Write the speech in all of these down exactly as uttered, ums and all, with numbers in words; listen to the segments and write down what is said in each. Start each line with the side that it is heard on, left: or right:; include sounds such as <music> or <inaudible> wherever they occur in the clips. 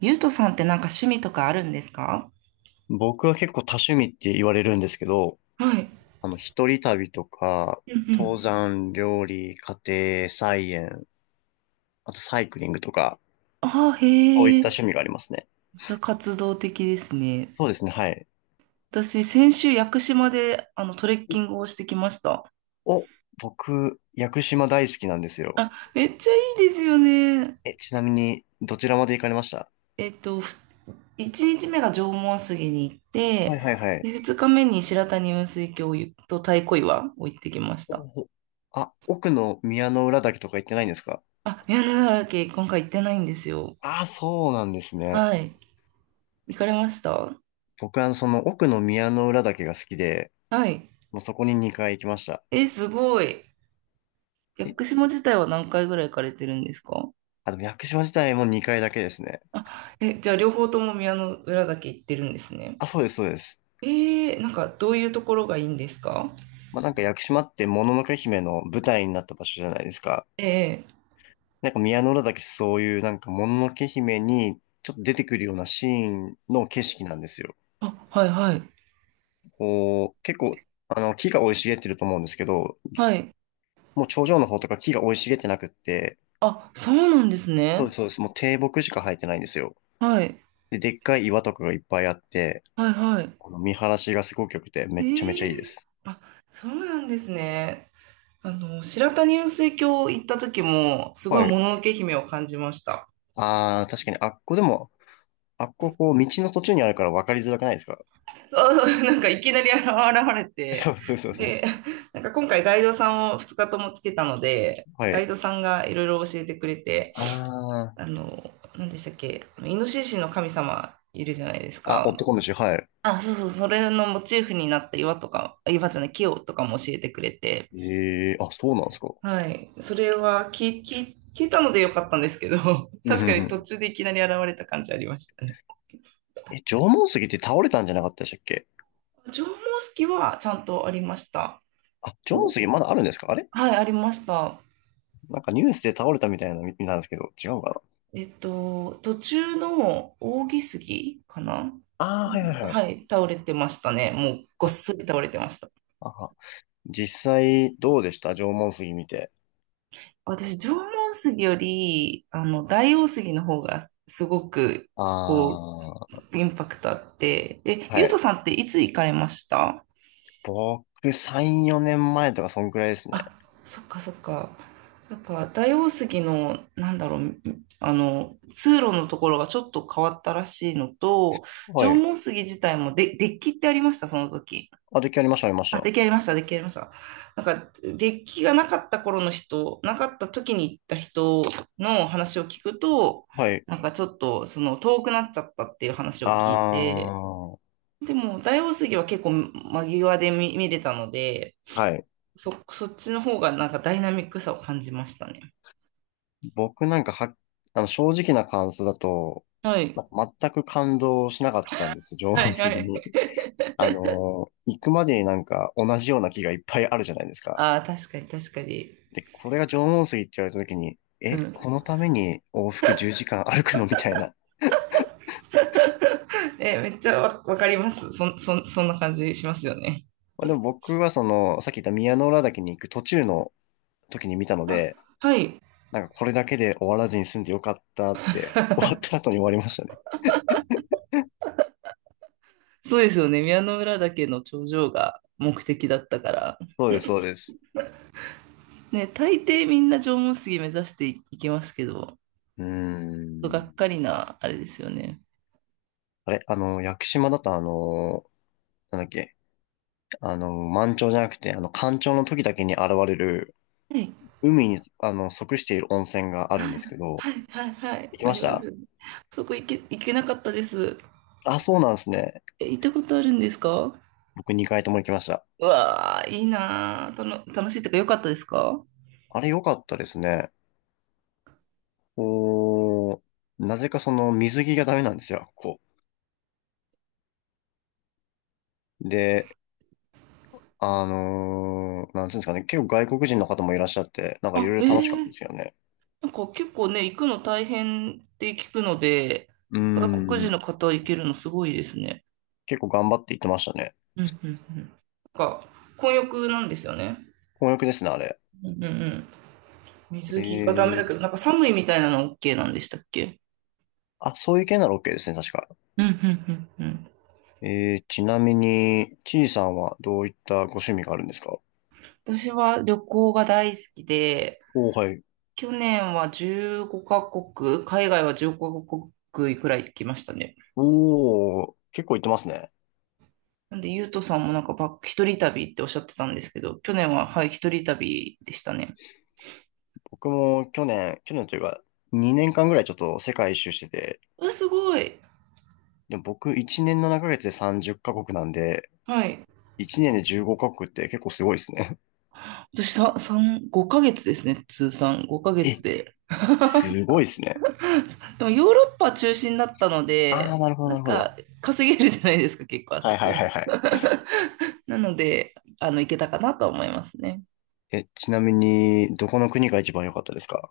right: ゆうとさんってなんか趣味とかあるんですか？
left: 僕は結構多趣味って言われるんですけど、
right: はい。
left: あの、一人旅とか、
right: うんう
left: 登
right: ん。
left: 山、料理、家庭、菜園、あとサイクリングとか、
right: ああ、
left: そうい
right: へ
left: った
right: え。
left: 趣味がありますね。
right: じゃあ活動的ですね。
left: そうですね、はい。
right: 私、先週、屋久島で、あの、トレッキングをしてきました。
left: お、僕、屋久島大好きなんですよ。
right: あ、めっちゃいいですよね。
left: え、ちなみに、どちらまで行かれました？
right: えっと、ふ一日目が縄文杉に行っ
left: はい
right: て、
left: はいはい。
right: で、二日目に白谷雲水峡と太鼓岩を行ってきまし
left: お
right: た。
left: おあ、奥の宮之浦岳とか行ってないんですか？
right: あ、宮根ヶ岳、今回行ってないんですよ。
left: ああ、そうなんですね。
right: はい。行かれました？
left: 僕はその奥の宮之浦岳が好きで、
right: はい。
left: もうそこににかい行きました。
right: え、すごい。屋
left: え、
right: 久島自体は何回ぐらい行かれてるんですか？
left: あ、でも屋久島自体もにかいだけですね。
right: あ、え、じゃあ両方とも宮の浦岳行ってるんですね。
left: あ、そうです、そうです。
right: えー、なんかどういうところがいいんですか？
left: まあ、なんか屋久島ってもののけ姫の舞台になった場所じゃないですか。
right: ええ、
left: なんか宮之浦岳そういうなんかもののけ姫にちょっと出てくるようなシーンの景色なんですよ。
right: あ、はいはい。
left: こう、結構、あの、木が生い茂ってると思うんですけど、
right: はい。
left: もう頂上の方とか木が生い茂ってなくって、
right: あ、そうなんです
left: そうで
right: ね。
left: す、そうです。もう低木しか生えてないんですよ。
right: はい。
left: で、でっかい岩とかがいっぱいあって、
right: はいはい。
left: この見晴らしがすごく良くてめっちゃめち
right: え
left: ゃいいで
right: え、
left: す。
right: あ、そうなんですね。あの、白谷雲水峡行った時も、すご
left: は
right: いも
left: い。
right: ののけ姫を感じました。
left: ああ、確かにあっこでもあっこ、こう、道の途中にあるから分かりづらくないですか？
right: そうそう、なんかいきなり現れ
left: <laughs>
right: て、
left: そうそうそうそう、
right: で、なんか今回ガイドさんをふつかともつけたので、
left: は
right: ガイ
left: い。
right: ドさんがいろいろ教えてくれて、
left: あ
right: あの、何でしたっけ、イノシシの神様いるじゃないです
left: あ、あ、オット
right: か。
left: コンでしょ？はい。
right: あ、そうそう、それのモチーフになった岩とか、あ岩じゃない、木をとかも教えてくれて、
left: ええ、あ、そうなんですか。
right: はい、それは聞い聞い聞いたのでよかったんですけど、<laughs>
left: うんう
right: 確
left: ん
right: か
left: う
right: に途
left: ん。
right: 中でいきなり現れた感じありましたね。
left: え、縄文杉って倒れたんじゃなかったでしたっけ？
right: 縄文式はちゃんとありました。
left: あ、縄文
right: お、
left: 杉まだあるんですか、あれ？
right: はい、ありました。
left: なんかニュースで倒れたみたいなの見見たんですけど、違うかな？
right: えっと、途中の扇杉かな。
left: ああー、はいはいはい。
right: はい、倒れてましたね。もうごっ
left: あ、
right: そり倒れてました。
left: ああ、実際、どうでした、縄文杉見て。
right: 私、縄文杉より、あの、大王杉の方がすごく、
left: あ
right: こ
left: あ、
right: う、インパクトあって。え、
left: は
right: ゆう
left: い。
right: とさんっていつ行かれました？
left: 僕、さん、よねんまえとかそんくらいですね。
right: あ、そっかそっか。なんか、大王杉の、なんだろう、あの、通路のところがちょっと変わったらしいのと、
left: は
right: 縄
left: い。
right: 文杉自体もで、デッキってありました、その時。
left: あ、出来ありました、ありまし
right: あ、
left: た。
right: 出来上がりました、出来上がりました。なんか、デッキがなかった頃の人、なかった時に行った人の話を聞くと、
left: はい。
right: なんかちょっと、その、遠くなっちゃったっていう話を
left: あ
right: 聞いて、
left: あ、は
right: でも、大王杉は結構間際で見、見れたので、
left: い。
right: そ、そっちの方がなんかダイナミックさを感じましたね。
left: 僕なんかは、あの、正直な感想だと、
right: はい。
left: なんか全く感動しなかったんですよ、<laughs>
right: は
left: 情
right: いは
left: 杉
right: い。
left: に。
right: <laughs>
left: あのー、行くまでになんか同じような木がいっぱいあるじゃないですか。
right: ああ、確かに確かに。
left: で、これが縄文杉って言われた時に、
right: う
left: え、
right: ん。
left: このために往復じゅうじかん歩くのみたいな。
right: <laughs> え、めっちゃわ、わかります。そん、そん、そんな感じしますよね。
left: まあ、でも僕はその、さっき言った宮之浦岳に行く途中の時に見たので、
right: はい。
left: なんかこれだけで終わらずに済んでよかったって、<laughs> 終わっ
right: <laughs>
left: た後に終わりましたね。
right: そうですよね。宮之浦岳の頂上が目的だったから。
left: そうです、そうです。
right: ね、大抵みんな縄文杉目指していきますけど、ちょ
left: うー
right: がっ
left: ん。
right: かりな、あれですよね。
left: あれ、あの、屋久島だとあのなんだっけ、あの、満潮じゃなくて、あの、干潮の時だけに現れる、
right: はい、
left: 海に、あの、即している温泉があるんですけど、
right: はい、はい、はい、
left: 行き
right: あ
left: ま
right: り
left: し
right: ま
left: た？
right: す。そこ行け、行けなかったです。
left: あ、そうなんですね。
right: え、行ったことあるんですか？
left: 僕にかいとも行きました。
right: うわー、いいなー。たの、楽しいとか良かったですか？
left: あれ良かったですね。おー、なぜかその水着がダメなんですよ、こう。で、あのーなんていうんですかね、結構外国人の方もいらっしゃって、なんかい
right: あ、
left: ろいろ
right: え
left: 楽しかったん
right: え、
left: ですよね。
right: なんか結構ね、行くの大変って聞くので、
left: うー
right: 外国人
left: ん、
right: の方行けるのすごいですね。
left: 結構頑張って行ってましたね。
right: うん、うん、うん。なんか、混浴なんですよね。
left: 混浴ですね、あれ。
right: うんうん。
left: え
right: 水着がダメだ
left: ー、
right: けど、なんか寒いみたいなの OK なんでしたっけ？
left: あ、そういう系なら OK ですね、確か。
right: うんうんうんうん。
left: えー、ちなみに、ちいさんはどういったご趣味があるんですか？
right: 私は旅行が大好きで、
left: おー、はい。
right: 去年は15カ国、海外はじゅうごカ国くらい行きましたね。
left: おー、結構行ってますね。
right: なんで、ゆうとさんもなんかバック、一人旅っておっしゃってたんですけど、去年は、はい、一人旅でしたね。
left: 僕も去年、去年というか、にねんかんぐらいちょっと世界一周してて、
right: うわ、すごい。
left: でも僕いちねんななかげつでさんじゅうカ国なんで、
right: はい。
left: いちねんでじゅうごカ国って結構すごいですね。
right: 私さ、さん、ごかげつですね、通算。5
left: <laughs>
right: ヶ月
left: え、
right: で。<laughs>
left: すごいですね。
right: <laughs> でもヨーロッパ中心だったの
left: あ
right: で、
left: ー、なるほど、
right: な
left: な
right: ん
left: るほど。
right: か稼げるじゃないですか、結構あ
left: は
right: そ
left: いはい
right: こ。
left: はいはい。
right: <laughs> なので、あの、行けたかなとは思いますね。
left: え、ちなみに、どこの国が一番良かったですか？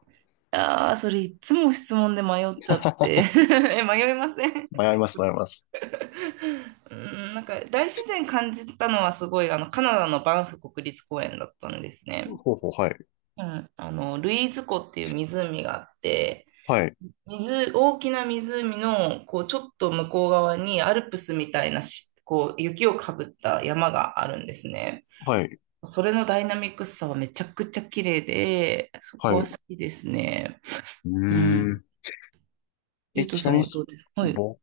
right: ああ、それいつも質問で迷っちゃって。<laughs> え、迷いません？
left: 迷います、迷います。
right: <laughs> うん、なんか大自然感じたのはすごい、あの、カナダのバンフ国立公園だったんです
left: ほ
right: ね。
left: うほう、はい。
right: うん、あの、ルイーズ湖っていう湖があって、
left: はい、
right: 水、大きな湖の、こう、ちょっと向こう側にアルプスみたいなし、こう、雪をかぶった山があるんですね。
left: はい、
right: それのダイナミックさはめちゃくちゃ綺麗で、そ
left: は
right: こ
left: い。
right: は
left: う
right: 好きですね。
left: ー
right: うん。
left: ん。
right: ゆう
left: え、
right: と
left: ち
right: さ
left: な
right: ん
left: み
right: は
left: に、
right: どうですか？はい。
left: 僕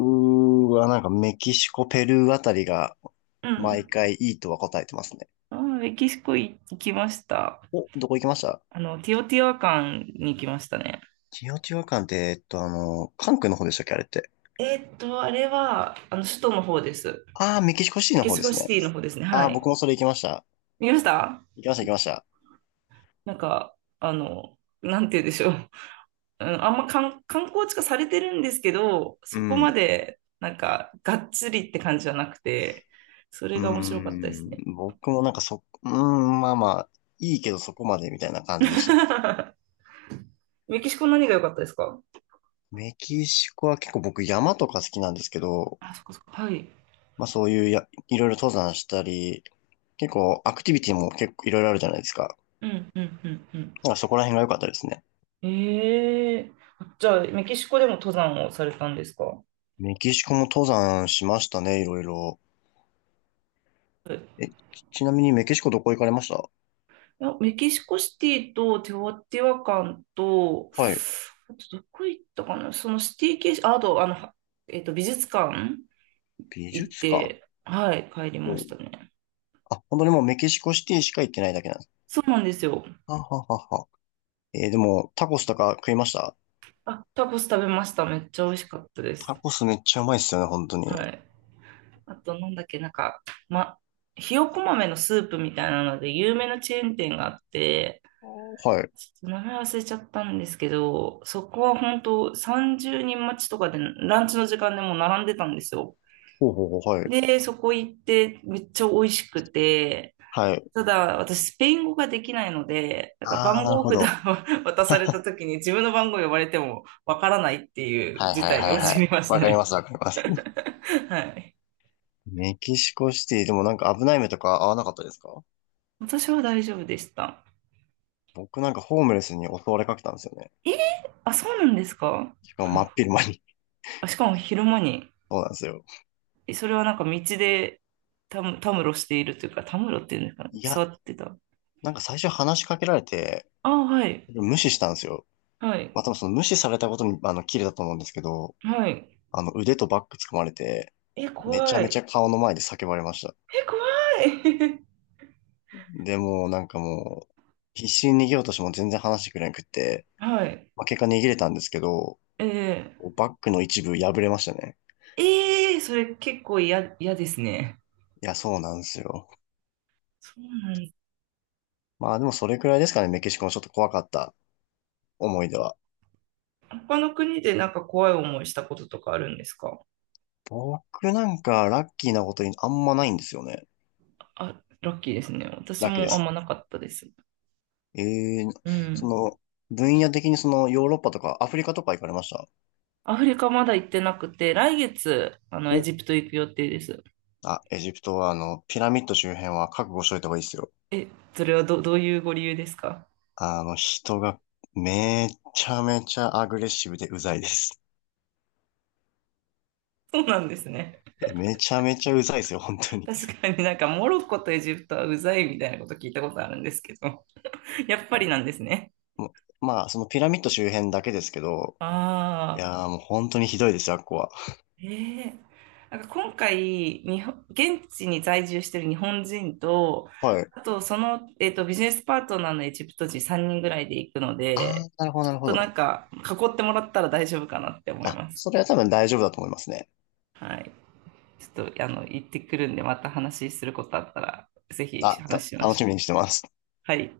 left: はなんかメキシコ、ペルーあたりが
right: う
left: 毎
right: ん。
left: 回いいとは答えてますね。
right: あー、メキシコ行きました。
left: お、どこ行きました？
right: あの、ティオティワカンに行きましたね。
left: チオチワカンって、えっと、あの、関空の方でしたっけ、あれって？
right: えーっと、あれは、あの、首都の方です。
left: ああ、メキシコシティ
right: メ
left: の
right: キ
left: 方
right: シ
left: で
right: コ
left: す
right: シ
left: ね。
right: ティの方ですね。
left: あ
right: は
left: あ、
right: い。
left: 僕もそれ行きました。
right: 見ました？
left: 行きました、行きました。
right: なんか、あの、なんて言うんでしょう。うん、あんま観観光地化されてるんですけど、
left: う
right: そこ
left: ん。
right: ま
left: う
right: でなんかがっつりって感じじゃなくて、それ
left: ー
right: が面白かったです
left: ん。
right: ね。
left: 僕もなんかそ、うーん、まあまあ、いいけどそこまでみたいな感じでした。
right: <laughs> メキシコ何が良かったですか？
left: メキシコは結構僕山とか好きなんですけど、
right: あ、そっかそっか。はい。
left: まあそういうや、いろいろ登山したり、結構、アクティビティも結構いろいろあるじゃないですか。
right: うん、うん、うん、うん。
left: なんかそこら辺が良かったですね。
right: ええ、じゃあ、メキシコでも登山をされたんですか？は
left: メキシコも登山しましたね、いろいろ。
right: い、
left: え、ちちなみにメキシコどこ行かれました？
right: いや、メキシコシティとテオティワカンと、
left: はい。
right: あとどこ行ったかな、そのシティ系、ああと、あの、は、えっと、美術館
left: 美
right: 行っ
left: 術館。
right: て、はい、帰りまし
left: お、
right: たね。
left: あ、本当にもうメキシコシティしか行ってないだけなんです。
right: そうなんですよ。
left: はははは。えーでも、タコスとか食いました？
right: あ、タコス食べました。めっちゃ美味しかったで
left: タ
right: す。
left: コスめっちゃうまいっすよね、本当に。
right: はい。あと、なんだっけ、なんか、ま、ひよこ豆のスープみたいなので、有名なチェーン店があって、
left: はい。
right: ちょっと名前忘れちゃったんですけど、そこは本当さんじゅうにん待ちとかで、ランチの時間でもう並んでたんですよ。
left: ほうほうほう、はい。
right: で、そこ行って、めっちゃ美味しくて、
left: はい。
right: ただ、私、スペイン語ができないので、なんか
left: ああ、
right: 番
left: なる
right: 号
left: ほ
right: 札を
left: ど。
right: <laughs> 渡された時に自分の番号呼ばれてもわからないっていう
left: はい
right: 事
left: はい
right: 態に
left: はいは
right: 陥
left: い。
right: りました
left: わかり
right: ね。
left: ます、わかります。
right: <laughs> はい。
left: メキシコシティ、でもなんか危ない目とか合わなかったですか？
right: 私は大丈夫でした。
left: 僕なんかホームレスに襲われかけたんですよね。
right: えー、あ、そうなんですか？
left: しかも真っ昼間に。
right: あ、しかも昼間に、
left: <laughs> そうなんですよ。
right: えそれはなんか道でたむ、たむろしているというか、たむろっていうんですかね。
left: いや、
right: 座ってた。
left: なんか最初話しかけられて、
right: あ、はい。
left: 無視したんですよ。
right: は
left: ま
right: い。
left: あ、多分その無視されたことに、あの、キレだと思うんですけど、
right: はい。
left: あの、腕とバッグ掴まれて、
right: え、
left: めちゃ
right: 怖
left: めち
right: い。
left: ゃ顔の前で叫ばれました。
right: え、怖い。
left: で、もうなんかもう、必死に逃げようとしても全然話してくれなくって、
right: <laughs> はい。
left: まあ、結果逃げれたんですけど、
right: え
left: バッグの一部破れましたね。
right: ー、えー、それ結構嫌、嫌ですね。
left: いや、そうなんですよ。
right: そうなんだ。
left: まあでもそれくらいですかね、メキシコのちょっと怖かった思い出は。
right: 他の国でなんか怖い思いしたこととかあるんですか？
left: 僕なんかラッキーなことにあんまないんですよね。
right: あ、ラッキーですね。私
left: ラッキーで
right: もあん
left: す。
right: まなかったです。
left: ええ、
right: う
left: そ
right: ん。
left: の、分野的にそのヨーロッパとかアフリカとか行かれました？
right: アフリカまだ行ってなくて、来月、あの、エ
left: お、
right: ジプト行く予定です。
left: あ、エジプトはあの、ピラミッド周辺は覚悟しといた方がいいですよ。
right: え、それはど、どういうご理由ですか？
left: あの、人がめちゃめちゃアグレッシブでうざいです。
right: そうなんですね。
left: え、めちゃめちゃうざいですよ、本当に。
right: 確かになんかモロッコとエジプトはうざいみたいなこと聞いたことあるんですけど、やっぱりなんですね。
left: もうまあ、そのピラミッド周辺だけですけど、い
right: ああ。
left: やーもう本当にひどいですよ、あっこは。
right: ええ、なんか今回日本、現地に在住してる日本人と、
left: はい。
right: あとその、えっと、ビジネスパートナーのエジプト人さんにんぐらいで行くの
left: あ
right: で、
left: ー、なるほど、な
right: ちょ
left: る
right: っ
left: ほ
right: となん
left: ど。
right: か囲ってもらったら大丈夫かなって思い
left: あ、
right: ます。
left: それは多分大丈夫だと思いますね。
right: はい。ちょっとあの行ってくるんで、また話することあったら、ぜひ
left: あ、た、
right: 話しま
left: 楽
right: しょ
left: し
right: う。
left: みにしてます。
right: はい。